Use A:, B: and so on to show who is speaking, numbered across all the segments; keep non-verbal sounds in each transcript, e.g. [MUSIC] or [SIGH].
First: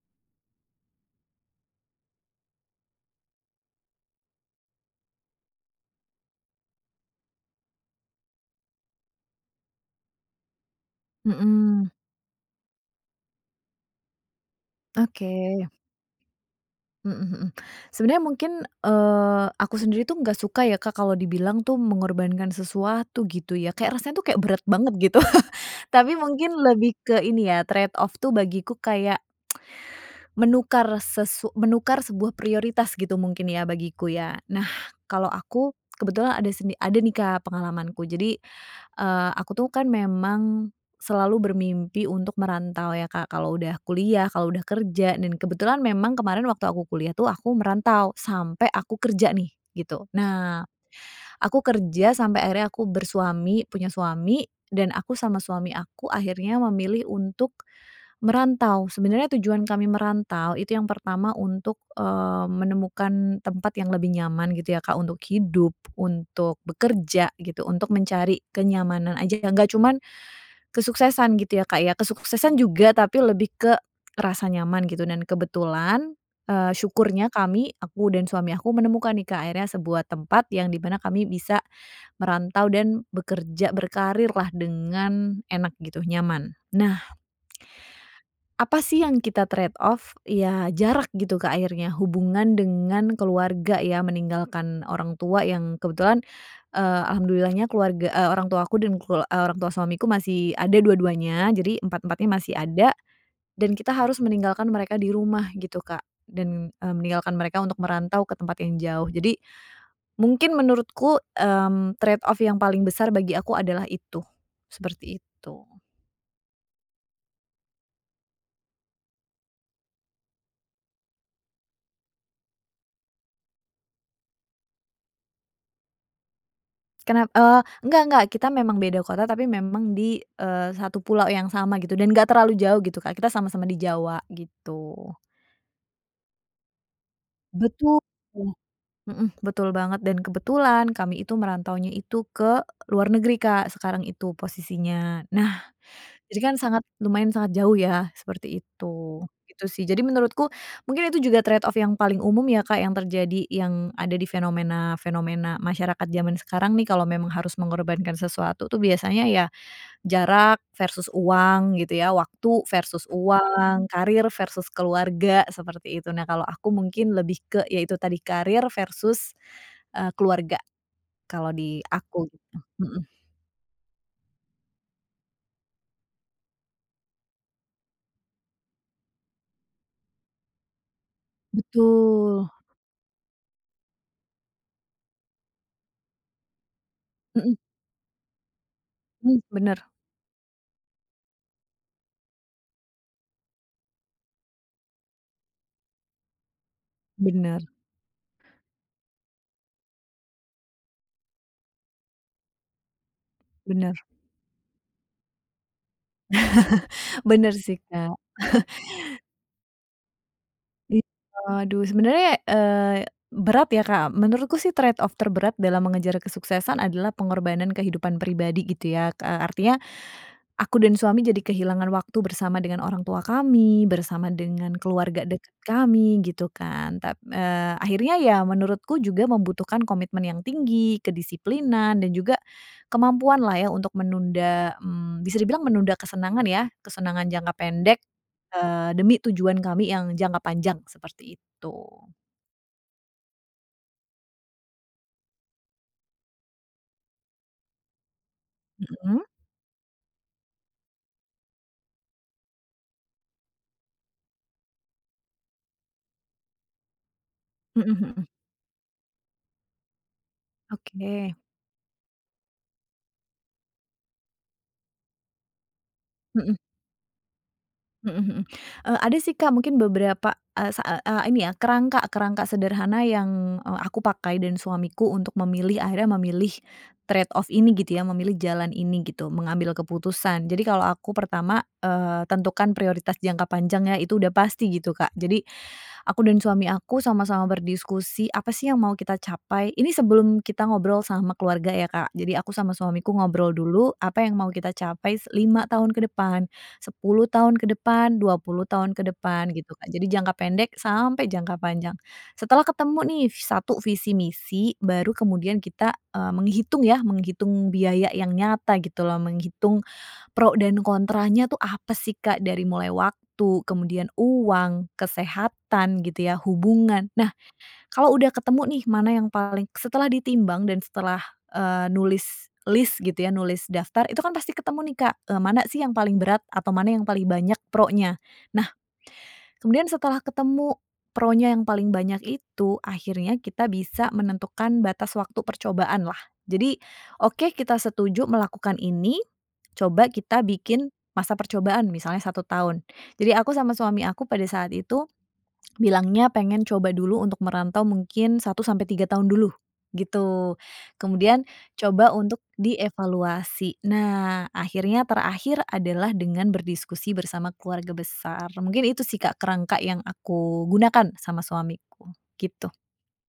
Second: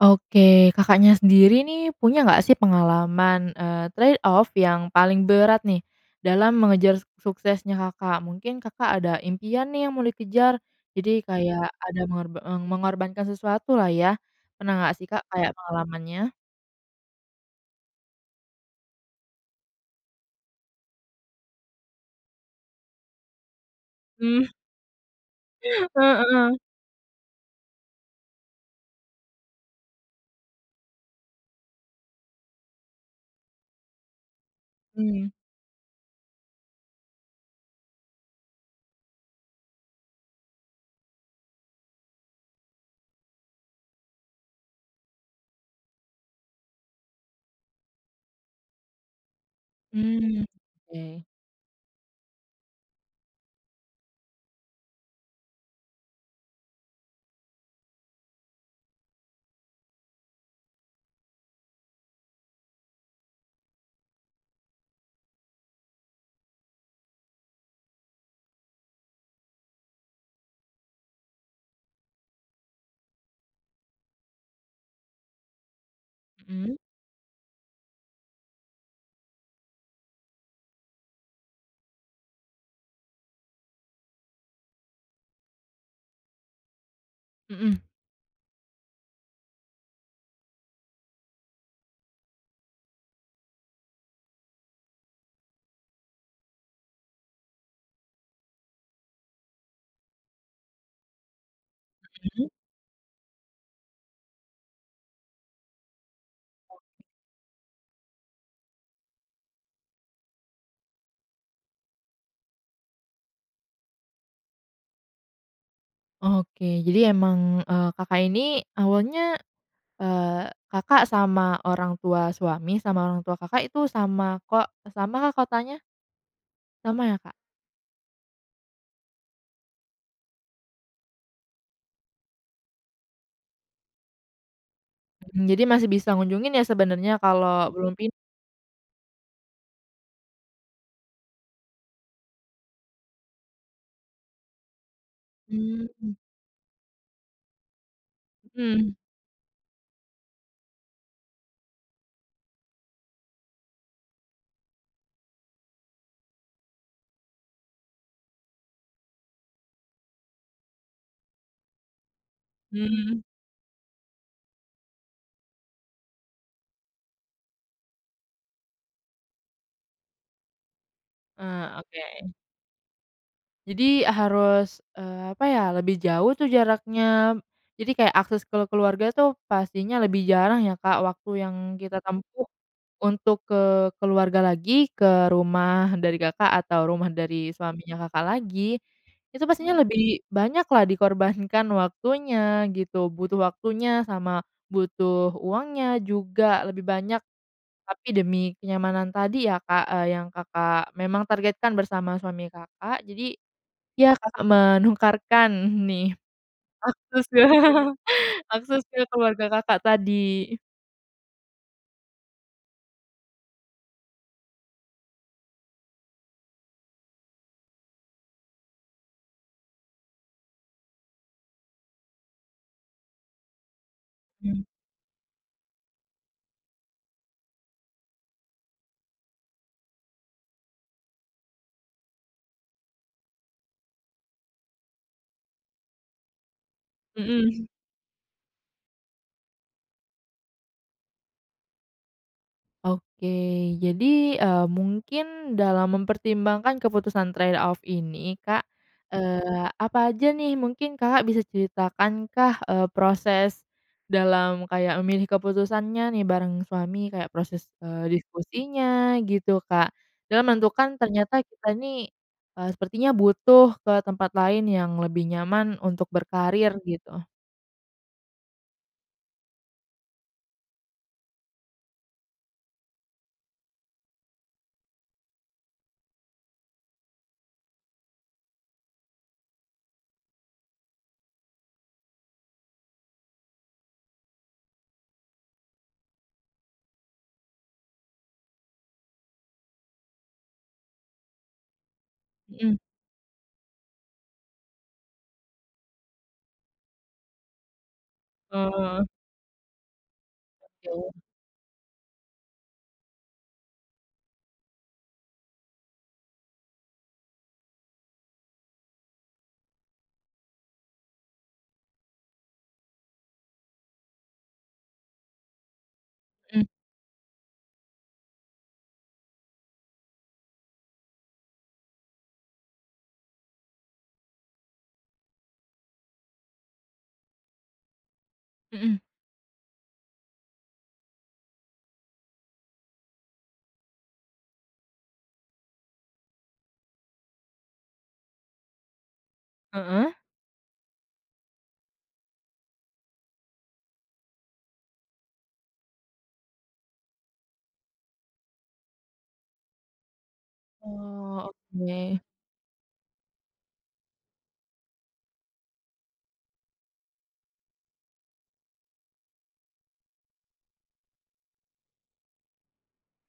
A: Oke, Kakaknya sendiri, nih, punya nggak, sih, pengalaman, eee, trade off, yang paling berat, nih, dalam mengejar suksesnya Kakak? Mungkin Kakak ada impian, nih, yang mau dikejar, jadi kayak
B: Mhm.
A: ada mengor eee mengorbankan sesuatu, lah, ya, pernah nggak, sih, Kak, kayak
B: Oke.
A: pengalamannya?
B: Mhm mhm. Sebenarnya mungkin, eee, aku sendiri, tuh, enggak suka, ya, Kak, kalau dibilang, tuh, mengorbankan sesuatu, gitu, ya. Kayak rasanya, tuh, kayak
A: Mmm.
B: berat banget, gitu. [CHUCKLES] Tapi mungkin
A: Heeh.
B: lebih ke ini, ya, trade off, tuh, bagiku kayak [SMACKS LIPS] menukar sesu menukar sebuah prioritas, gitu, mungkin, ya, bagiku, ya. Nah,
A: Mmm.
B: kalau aku kebetulan ada seni ada, nih, Kak, pengalamanku. Jadi, eee, aku, tuh, kan, memang selalu bermimpi untuk merantau, ya, Kak, kalau udah kuliah, kalau udah kerja, dan kebetulan memang kemarin waktu aku kuliah, tuh, aku merantau sampai aku kerja, nih, gitu.
A: Mmm.
B: Nah,
A: Oke.
B: aku kerja sampai akhirnya aku bersuami, punya suami, dan aku sama suami aku akhirnya memilih untuk merantau. Sebenarnya tujuan kami merantau itu yang pertama untuk, eee, menemukan tempat yang lebih nyaman, gitu, ya, Kak, untuk hidup, untuk bekerja, gitu, untuk mencari kenyamanan aja, yang nggak cuman kesuksesan, gitu, ya, Kak, ya. Kesuksesan juga tapi lebih ke rasa nyaman, gitu, dan kebetulan, eee,
A: Mhm.
B: syukurnya kami, aku dan suami aku, menemukan, nih, Kak, akhirnya sebuah tempat yang di mana kami bisa merantau dan bekerja, berkarir, lah, dengan enak, gitu, nyaman. Nah
A: Mhm.
B: apa, sih yang kita trade off? Ya, jarak, gitu, Kak, akhirnya, hubungan dengan keluarga, ya, meninggalkan orang tua yang kebetulan, eee, alhamdulillahnya keluarga, eee, orang tua aku, dan kelu eee, orang tua suamiku masih ada dua-duanya, jadi empat-empatnya
A: Mhm.
B: masih ada, dan kita harus meninggalkan mereka di rumah, gitu, Kak, dan,
A: Oke.
B: mmm, meninggalkan mereka untuk merantau ke tempat yang jauh, jadi mungkin menurutku, mmm, trade off yang paling besar bagi aku adalah itu. Seperti itu.
A: Oke, jadi emang, eee, Kakak ini awalnya, eee, Kakak sama orang tua suami, sama orang tua Kakak, itu sama ko samakah kotanya? Sama, ya,
B: Kenap
A: Kak?
B: eee, enggak enggak, kita memang beda kota, tapi memang di, eee, satu pulau yang sama, gitu, dan nggak terlalu jauh, gitu, Kak, kita sama-sama di Jawa, gitu.
A: Mmm, jadi masih bisa ngunjungin, ya, sebenarnya kalau belum
B: Betul.
A: pin
B: Mhm, betul banget, dan kebetulan kami itu merantaunya itu ke luar negeri, Kak, sekarang itu posisinya. Nah,
A: Mmm.
B: jadi, kan, sangat lumayan sangat jauh, ya, seperti
A: Mhm.
B: itu. Itu, sih, jadi menurutku, mungkin itu juga trade off yang paling umum, ya, Kak, yang terjadi, yang ada di fenomena-fenomena, masyarakat jaman sekarang, nih, kalau memang harus mengorbankan sesuatu, tuh, biasanya, ya, jarak versus uang, gitu, ya, waktu versus
A: Mmm.
B: uang, karir versus keluarga, seperti itu. Nah, kalau aku mungkin lebih ke, ya, itu tadi, karir versus, eee, keluarga, kalau
A: Ah,
B: di
A: oke.
B: aku, gitu. Mhm.
A: Jadi a harus, eee apa, ya, lebih jauh, tuh, jaraknya, jadi kayak akses ke keluarga, tuh, pastinya lebih jarang, ya, Kak. Waktu yang kita tempuh
B: Betul.
A: untuk ke keluarga lagi, ke rumah dari Kakak, atau rumah dari
B: Mhm.
A: suaminya Kakak lagi,
B: Hmm,
A: itu pastinya
B: benar.
A: lebih banyak, lah, dikorbankan waktunya, gitu, butuh waktunya sama butuh uangnya juga lebih banyak.
B: Benar.
A: Tapi demi kenyamanan tadi, ya, Kak, eee, yang Kakak memang targetkan bersama suami Kakak, jadi,
B: Benar.
A: ya, Kakak menukarkan, nih,
B: [CHUCKLES]
A: akses
B: Benar, sih,
A: [CHUCKLES]
B: Kak.
A: akses ke
B: [CHUCKLES]
A: keluarga Kakak tadi.
B: Iya, aduh, sebenarnya, eee, berat, ya, Kak, menurutku, sih, trade off terberat dalam mengejar kesuksesan adalah pengorbanan kehidupan pribadi, gitu, ya, eee, artinya aku dan suami jadi kehilangan waktu bersama dengan orang tua kami, bersama
A: Hmm.
B: dengan keluarga dekat kami, gitu, kan. Tap eee, akhirnya, ya, menurutku juga membutuhkan komitmen yang tinggi, kedisiplinan, dan juga, kemampuan, lah, ya, untuk menunda, mmm, bisa dibilang menunda kesenangan, ya, kesenangan jangka
A: Mhm.
B: pendek, eee, demi tujuan kami yang jangka panjang, seperti itu.
A: Oke. Jadi, eee, mungkin dalam mempertimbangkan keputusan trade off ini, Kak,
B: Mhm.
A: eee, apa aja, nih, mungkin Kakak bisa ceritakankah, eee, proses dalam kayak memilih keputusannya, nih, bareng suami, kayak proses,
B: Mhm
A: eee,
B: mhm.
A: diskusinya, gitu, Kak? Dalam menentukan
B: Oke.
A: ternyata kita ini, eee, sepertinya butuh ke tempat lain yang lebih nyaman untuk
B: Mhm.
A: berkarir, gitu.
B: Mhm mhm. Eee, ada, sih, Kak, mungkin beberapa, eee, sa eee eee, ini, ya, kerangka kerangka sederhana yang, eee, aku pakai dan suamiku untuk memilih, akhirnya memilih trade off ini, gitu, ya, memilih jalan ini, gitu, mengambil keputusan. Jadi kalau aku pertama, eee, tentukan prioritas jangka panjangnya, itu udah pasti, gitu, Kak. Jadi aku dan suami aku sama-sama berdiskusi, apa, sih, yang mau kita capai. Ini sebelum kita ngobrol sama keluarga, ya, Kak. Jadi aku sama
A: Mhm.
B: suamiku ngobrol dulu, apa yang mau kita capai s 5 tahun ke depan, 10 tahun ke depan, 20 tahun ke
A: Oh.
B: depan, gitu, Kak. Jadi jangka pendek
A: Oke.
B: sampai jangka panjang. Setelah ketemu, nih, ves satu visi misi baru kemudian kita, eee, menghitung, ya, menghitung biaya yang nyata, gitu, loh, menghitung pro dan kontranya, tuh, apa, sih, Kak. Dari mulai waktu, kemudian uang, kesehatan, gitu, ya,
A: Mmm.
B: hubungan. Nah, kalau udah ketemu, nih, mana yang paling setelah ditimbang dan setelah, eee, nulis lis, gitu, ya, nulis daftar, itu, kan, pasti ketemu, nih, Kak, eee, mana, sih, yang paling berat atau mana yang paling banyak pronya. Nah,
A: Mhm.
B: kemudian setelah ketemu pronya yang paling banyak itu, akhirnya kita bisa menentukan batas waktu percobaan, lah. Jadi, oke, kita setuju melakukan ini, coba
A: Heeh.
B: kita bikin masa percobaan, misalnya 1 tahun. Jadi aku sama suami aku pada saat itu bilangnya pengen coba dulu untuk merantau mungkin 1 sampai 3 tahun dulu, gitu. Kemudian,
A: Oh,
B: coba
A: oke.
B: untuk dievaluasi. Nah, akhirnya terakhir adalah dengan berdiskusi bersama keluarga besar, mungkin itu, sih, Kak, kerangka yang aku gunakan sama suamiku, gitu.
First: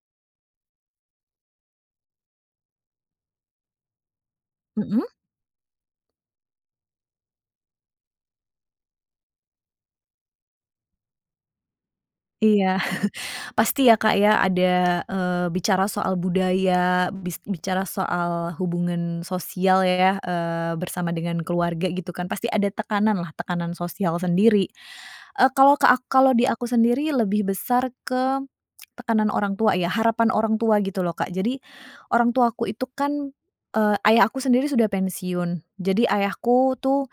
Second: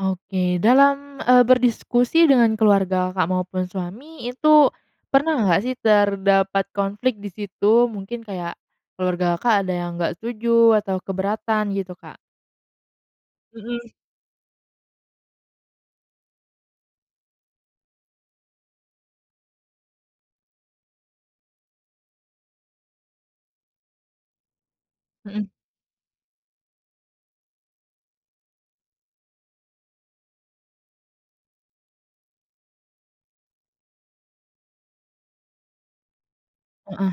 A: Oke, dalam, eee, berdiskusi dengan keluarga Kakak mau pun suami itu
B: Mhm.
A: pernah enggak, sih, terdapat konflik di situ, mungkin kayak keluarga Kakak ada yang nggak setuju atau keberatan, gitu, Kak?
B: Iya, [CHUCKLES] pasti,
A: Mhm.
B: ya, Kak, ya, ada, eee, bicara soal budaya, bis bicara soal hubungan sosial, ya, eee, bersama dengan keluarga, gitu, kan. Pasti ada tekanan, lah, tekanan sosial sendiri. Eee,
A: Mhm.
B: kalau ke a kalau di aku sendiri lebih besar ke [SMACKS LIPS] tekanan orang tua, ya. Harapan orang tua, gitu, loh, Kak. Jadi orang tuaku itu, kan, eee, ayahku sendiri sudah pensiun. Jadi ayahku, tuh
A: Heeh.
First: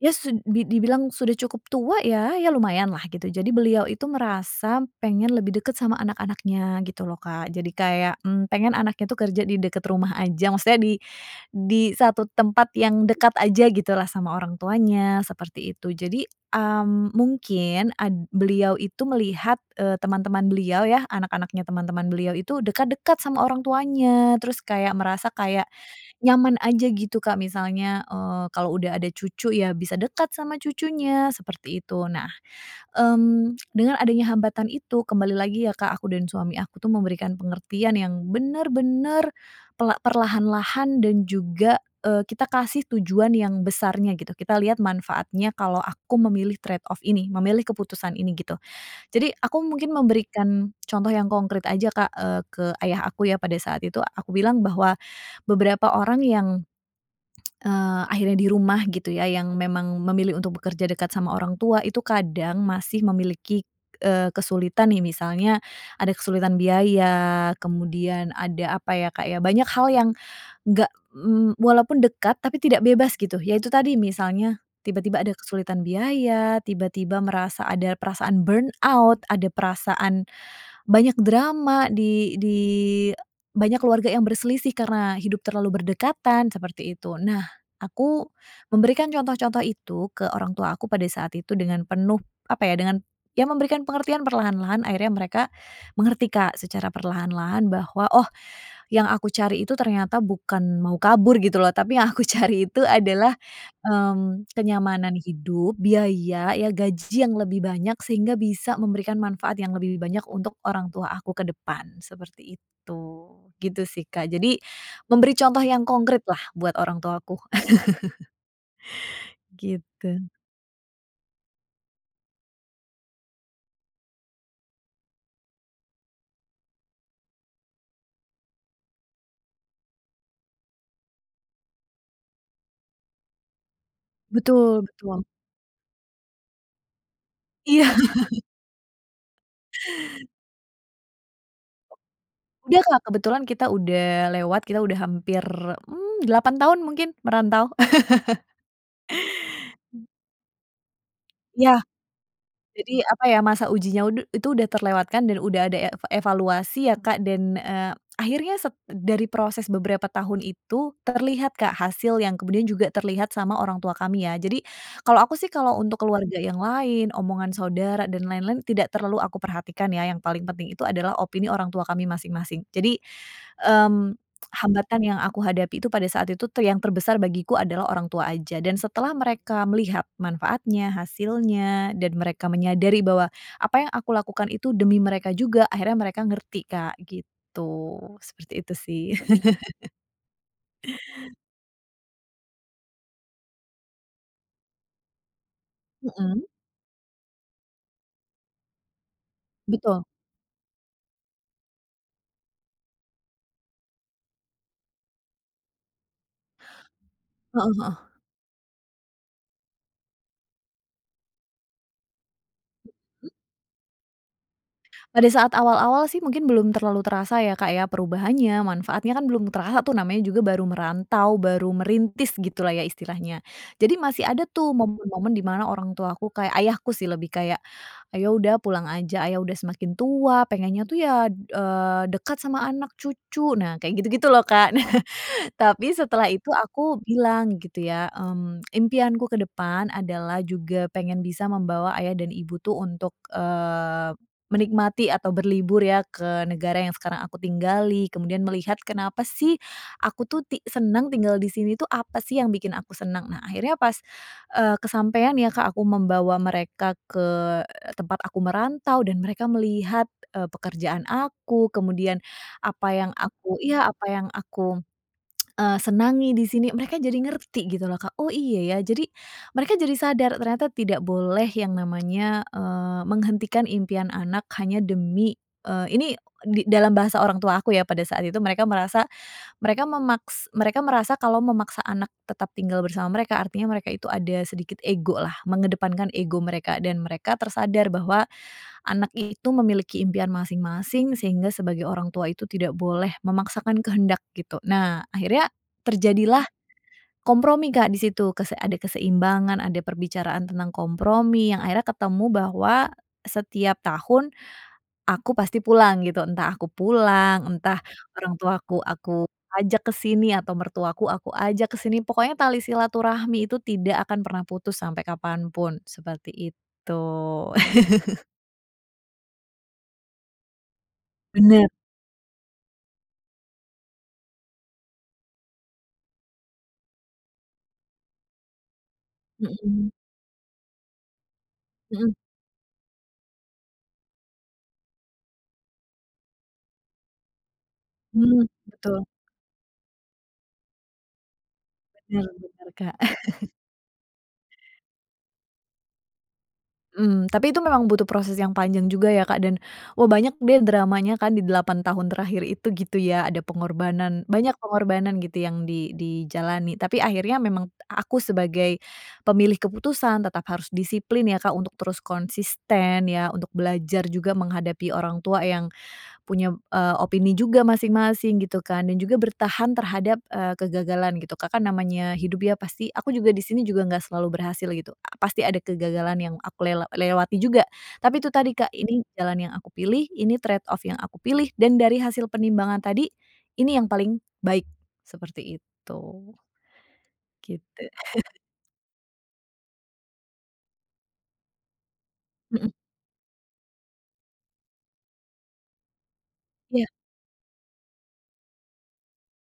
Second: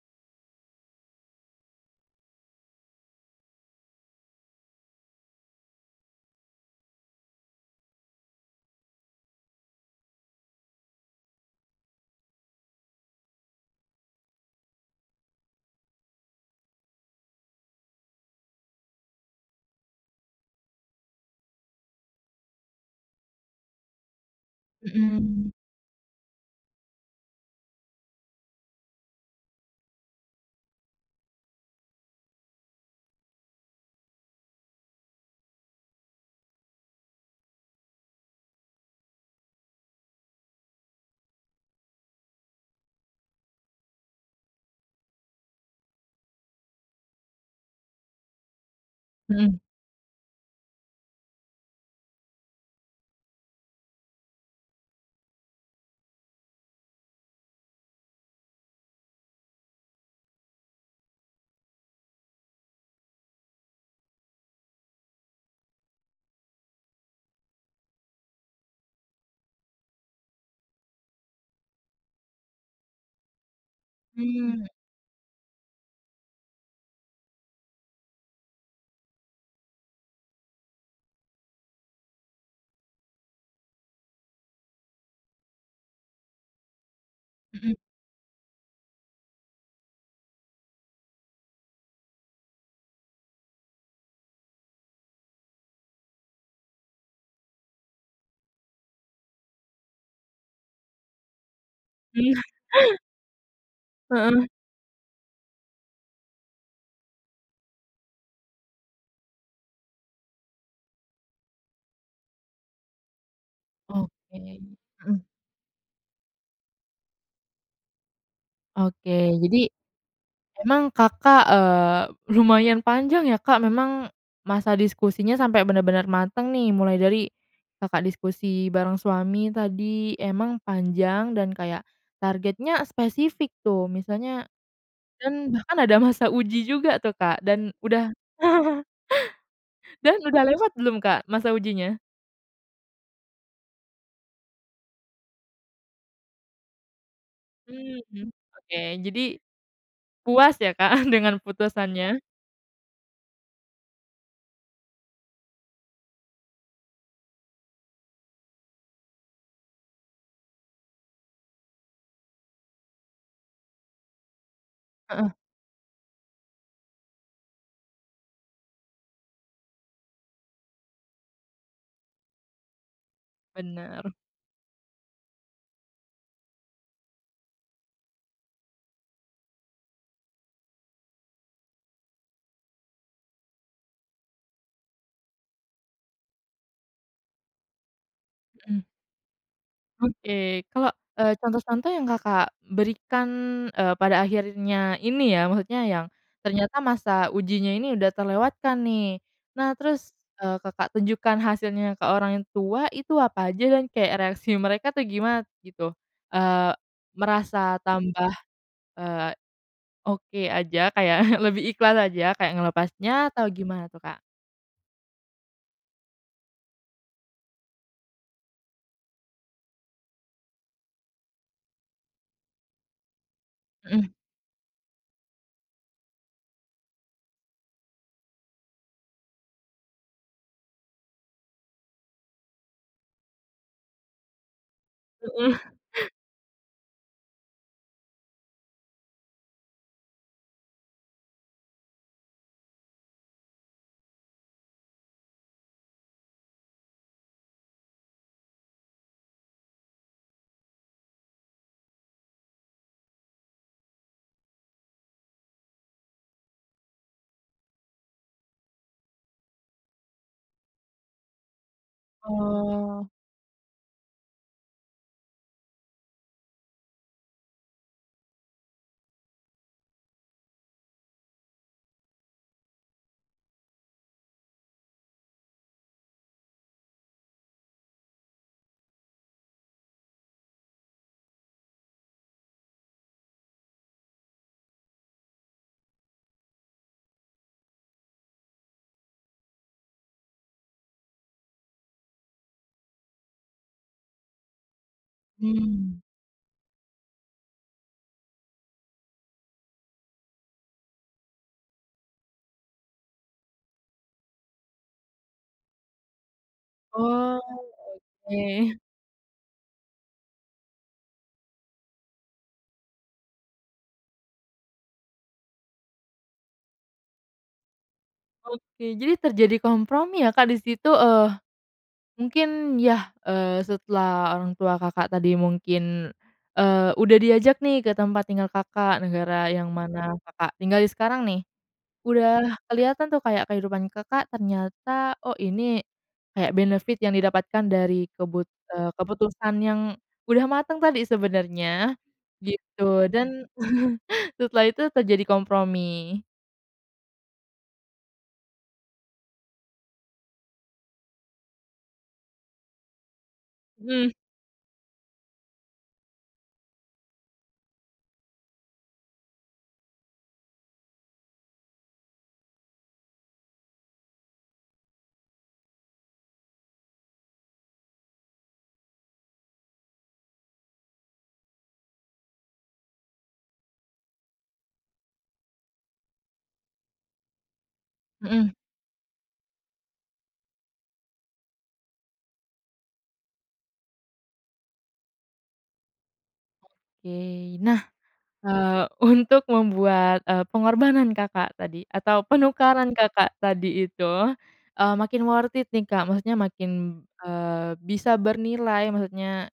B: ya, su di dibilang sudah cukup tua, ya, ya, lumayan, lah, gitu. Jadi beliau itu merasa pengen lebih dekat sama anak-anaknya, gitu, loh, Kak. Jadi kayak, mmm, pengen anaknya, tuh, kerja di dekat rumah aja. Maksudnya di di 1 tempat yang dekat aja gitu, lah, sama orang tuanya, seperti itu. Jadi, mmm, mungkin ad beliau itu melihat, eee, teman-teman beliau, ya, anak-anaknya teman-teman beliau itu dekat-dekat sama orang tuanya, terus kayak merasa
A: Mhm.
B: kayak nyaman aja, gitu, Kak, misalnya, eee, kalau udah ada cucu, ya, bisa dekat sama cucunya, seperti itu. Nah, mmm, dengan adanya hambatan itu kembali lagi, ya, Kak, aku dan suami aku, tuh, memberikan pengertian yang benar-benar pela perlahan-lahan dan juga, eee, kita kasih tujuan yang besarnya, gitu. Kita lihat manfaatnya kalau aku memilih trade off ini, memilih keputusan ini, gitu. Jadi
A: Mhm.
B: aku mungkin memberikan contoh yang konkrit aja, Kak, eee, ke ayah aku, ya, pada saat itu. Aku bilang bahwa beberapa orang yang, [SMACKS LIPS] eee, akhirnya di rumah, gitu, ya, yang memang memilih untuk bekerja dekat sama orang tua itu kadang masih memiliki, eee, kesulitan, nih. Misalnya, ada kesulitan biaya, kemudian ada apa, ya, Kak, ya, banyak hal yang enggak, mmm, walaupun dekat tapi tidak bebas, gitu. Ya, itu tadi, misalnya
A: Mmm.
B: tiba-tiba ada kesulitan biaya, tiba-tiba merasa ada perasaan burnout, ada perasaan banyak drama di di banyak keluarga yang berselisih karena hidup terlalu berdekatan, seperti itu. Nah,
A: Mhm.
B: aku memberikan contoh-contoh itu ke orang tua aku pada saat itu dengan penuh, apa, ya dengan ya, memberikan pengertian perlahan-lahan akhirnya mereka mengerti, Kak, secara perlahan-lahan, bahwa, oh, yang aku cari itu ternyata bukan mau kabur, gitu, loh, tapi yang aku
A: Hmm.
B: cari itu
A: [CHUCKLES]
B: adalah,
A: Heeh.
B: mmm, kenyamanan hidup, biaya, ya, gaji yang lebih banyak, sehingga bisa memberikan manfaat yang lebih banyak untuk orang tua aku ke depan, seperti itu, gitu, sih,
A: Oke,
B: Kak. Jadi
A: mhm.
B: memberi contoh yang konkrit, lah, buat orang tuaku. [CHUCKLES]
A: Oke, jadi
B: Gitu.
A: memang Kakak, eee, lumayan panjang, ya, Kak, memang masa diskusinya sampai benar-benar mateng, nih, mulai dari Kakak diskusi barang suami tadi, emang panjang dan kayak targetnya spesifik, tuh, misalnya
B: Betul betul.
A: dan bahkan ada masa uji juga, tuh, Kak, dan
B: Iya.
A: udah
B: [CHUCKLES]
A: [CHUCKLES] dan udah lewat belum, Kak, masa ujinya?
B: Udah, Kak, kebetulan kita udah lewat, kita udah hampir, mmm, 8 tahun mungkin merantau.
A: Mhm.
B: [CHUCKLES]
A: Oke, jadi
B: Mmm.
A: puas, ya, Kak, [CHUCKLES] dengan
B: Iya.
A: keputusannya?
B: Jadi, apa, ya, masa ujinya udu itu udah terlewatkan dan udah ada e evaluasi, ya, Kak, dan, eee, akhirnya sep dari proses beberapa tahun itu terlihat, Kak, hasil yang kemudian juga terlihat sama orang tua kami, ya, jadi kalau
A: Heeh.
B: aku, sih, kalau untuk keluarga yang lain, omongan saudara dan lain-lain, tidak terlalu aku perhatikan, ya, yang paling penting itu adalah opini orang tua kami masing-masing. Jadi,
A: Benar.
B: mmm, hambatan yang aku hadapi itu pada saat itu, tuh, yang terbesar bagiku adalah orang tua aja. Dan setelah mereka melihat manfaatnya, hasilnya, dan mereka menyadari bahwa apa yang aku lakukan itu demi mereka juga, akhirnya mereka ngerti, Kak, gitu. Seperti itu,
A: Mhm.
B: sih. [CHUCKLES]
A: Oke, kalau, eee, contoh-contoh yang Kakak berikan, eee, pada akhirnya ini, ya, maksudnya yang
B: Mhm.
A: ternyata masa ujinya ini udah terlewatkan, nih, nah,
B: Betul.
A: terus, eee, Kakak tunjukkan hasilnya ke orang tua itu apa aja, dan kayak reaksi mereka, tuh, gimana, gitu? Eee,
B: Heeh
A: merasa
B: heeh.
A: tambah, eee, oke aja, kayak [CHUCKLES] lebih ikhlas aja, kayak ngelepasnya
B: Mmm.
A: atau gimana, tuh, Kak?
B: Pada saat awal-awal, sih, mungkin belum terlalu terasa, ya, Kak, ya, perubahannya, manfaatnya, kan, belum terasa, tuh, namanya juga baru merantau, baru merintis, gitu, lah, ya, istilahnya. Jadi
A: Mhm.
B: masih ada, tuh, momen-momen di mana orang tuaku kayak ayahku, sih, lebih kayak, "Ayo, udah, pulang aja, ayah udah semakin tua, pengennya tuh, ya, d eee, dekat sama anak cucu." Nah, kayak gitu-gitu, loh, Kak. [CHUCKLES]
A: Heeh.
B: Tapi setelah itu aku bilang, gitu, ya, mmm, impianku ke depan adalah juga pengen bisa membawa ayah dan ibu, tuh, untuk, eee, menikmati atau berlibur, ya, ke negara yang sekarang aku tinggali, kemudian melihat kenapa, sih, aku, tuh, ti senang tinggal di sini, tuh, apa, sih, yang bikin aku senang, nah, akhirnya pas, eee, kesampean, ya, Kak, aku membawa mereka ke tempat aku merantau dan mereka melihat, eee, pekerjaan aku, kemudian apa
A: Oh.
B: yang aku iya, apa yang aku, [SMACKS LIPS] eee, senangi di sini, mereka jadi ngerti, gitu, loh, Kak. Oh, iya, ya, jadi mereka jadi sadar, ternyata tidak boleh yang namanya, eee, menghentikan impian anak hanya demi eee, ini, di dalam bahasa orang tua aku, ya, pada saat itu, mereka merasa, mereka memaks mereka merasa kalau memaksa anak tetap tinggal bersama mereka, artinya mereka itu ada sedikit ego, lah, mengedepankan ego mereka dan mereka tersadar bahwa anak itu memiliki impian masing-masing, sehingga sebagai orang tua itu tidak boleh memaksakan kehendak, gitu. Nah, akhirnya
A: Mmm.
B: terjadilah kompromi, Kak, di situ. Kese ada keseimbangan, ada perbicaraan tentang kompromi yang akhirnya ketemu bahwa setiap tahun aku pasti pulang, gitu. Entah aku
A: Oh,
B: pulang, entah orang
A: Oke.
B: tuaku aku ajak ke sini, atau mertuaku aku ajak ke sini, pokoknya tali silaturahmi itu tidak akan pernah putus sampai kapan pun, seperti itu. [CHUCKLES]
A: Oke, jadi terjadi kompromi, ya, Kak, di situ. Eee,
B: Benar.
A: mungkin, ya, eee, setelah orang tua Kakak tadi mungkin, eee, udah diajak, nih, ke tempat tinggal Kakak, negara yang
B: Mhm.
A: mana Kakak tinggalin sekarang, nih,
B: Mhm.
A: udah keliatan, tuh, kayak kehidupan Kakak, ternyata, oh, ini kayak benefit yang didapatkan dari
B: Hmm,
A: kebut eee,
B: betul.
A: keputusan yang udah mateng tadi sebenernya,
B: Benar benar, Kak.
A: gitu, dan,
B: [CHUCKLES]
A: [CHUCKLES] setelah itu terjadi kompromi.
B: Mmm, tapi itu memang butuh proses yang panjang juga, ya, Kak, dan, wah, banyak, deh, dramanya, kan, di 8 tahun terakhir itu, gitu, ya, ada
A: Mhm.
B: pengorbanan banyak pengorbanan, gitu, yang di dijalani, tapi akhirnya memang t a aku sebagai pemilih keputusan tetap harus disiplin, ya, Kak, untuk terus konsisten, ya, untuk belajar juga menghadapi orang tua yang punya, p eee, opini juga masing-masing, gitu, kan. Dan juga bertahan terhadap, eee, kegagalan, gitu. Kak, kan, namanya hidup dia pasti aku juga di sini juga enggak selalu berhasil, gitu. A pasti ada kegagalan yang aku lela lewati juga, tapi itu
A: Heeh.
B: tadi, Kak, ini jalan yang aku pilih, ini trade off yang aku pilih dan dari hasil penimbangan tadi ini yang paling baik, seperti itu.
A: Oke. Nah,
B: Gitu. [CHUCKLES]
A: eee, untuk membuat, eee, pengorbanan Kakak tadi, atau
B: Mhm.
A: penukaran Kakak tadi itu, eee, makin worth it, nih, Kak, maksudnya
B: Iya.
A: makin, eee, bisa bernilai, maksudnya,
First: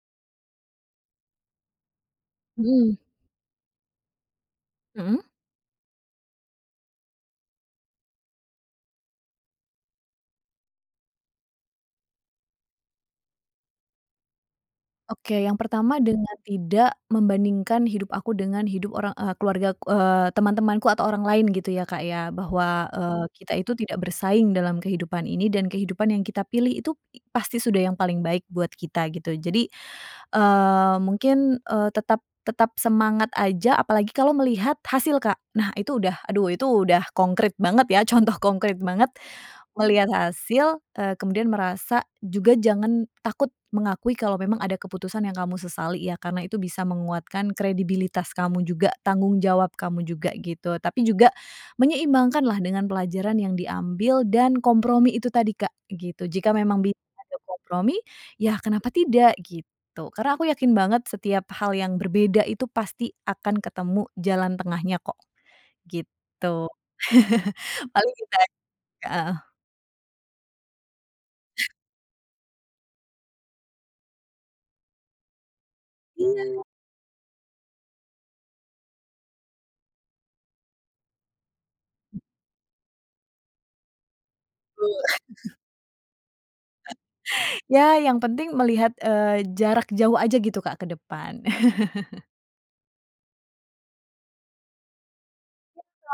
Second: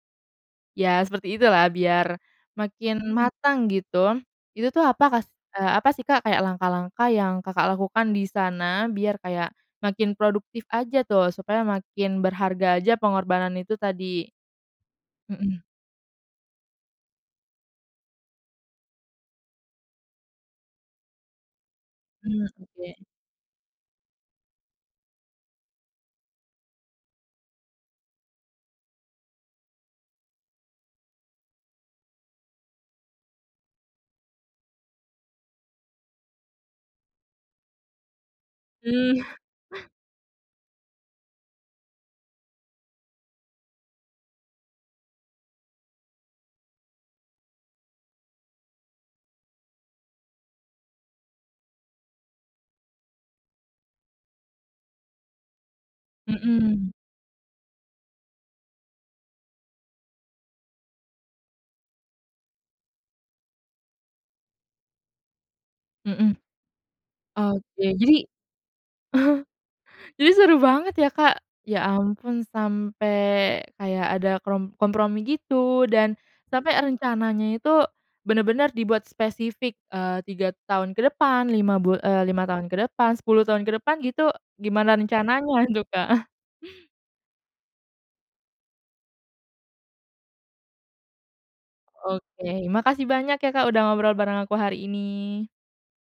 A: ya, seperti itulah, biar
B: Mhm.
A: makin matang, gitu. Itu, tuh, apa
B: Mhm.
A: kah eee, apa, sih, Kak, kayak langkah-langkah yang Kakak lakukan di sana biar kayak makin produktif aja, tuh, supaya makin berharga aja pengorbanan itu tadi?
B: Oke, yang
A: Mhm.
B: pertama dengan tidak membandingkan hidup aku dengan hidup orang, eee, keluargaku eee, teman-temanku atau orang lain gitu, ya, Kak, ya,
A: Hmm,
B: bahwa,
A: oke.
B: eee, kita itu tidak bersaing dalam kehidupan ini dan kehidupan yang kita pilih itu pasti sudah yang paling baik buat kita, gitu. Jadi, eee, mungkin, eee, tetap tetap semangat aja, apalagi kalau melihat hasil, Kak. Nah, itu udah aduh, itu udah konkrit banget, ya, contoh konkrit banget,
A: Mmm. [CHUCKLES]
B: melihat hasil, eee, kemudian merasa juga jangan takut mengakui kalau memang ada keputusan yang kamu sesali, ya, karena itu bisa menguatkan kredibilitas kamu juga, tanggung jawab kamu juga, gitu, tapi juga menyeimbangkan, lah, dengan pelajaran yang diambil dan kompromi itu tadi, Kak, gitu. Jika memang
A: Mhm.
B: bisa ada kompromi, ya, kenapa tidak, gitu, karena aku yakin banget setiap hal yang berbeda itu pasti akan ketemu jalan tengahnya, kok,
A: Mhm.
B: gitu.
A: Oke.
B: [CHUCKLES] Paling
A: Jadi
B: gitu aja, sih, Kak, heeh.
A: [CHUCKLES] jadi seru banget, ya, Kak. Ya, ampun, sampai, kayak ada, krom kompromi gitu, dan
B: Iya.
A: sampai rencananya itu benar-benar dibuat spesifik, eee, 3 tahun ke depan, 5 bul eee, 5 tahun ke depan, 10 tahun ke depan, gitu, gimana
B: Bu. [CHUCKLES]
A: rencananya itu, Kak?
B: [CHUCKLES] Ya, yang penting melihat, eee, jarak jauh aja, gitu, Kak, ke depan. [CHUCKLES]
A: Oke, makasih banyak, ya, Kak, udah ngobrol bareng aku hari ini.
B: Yuk, Kak.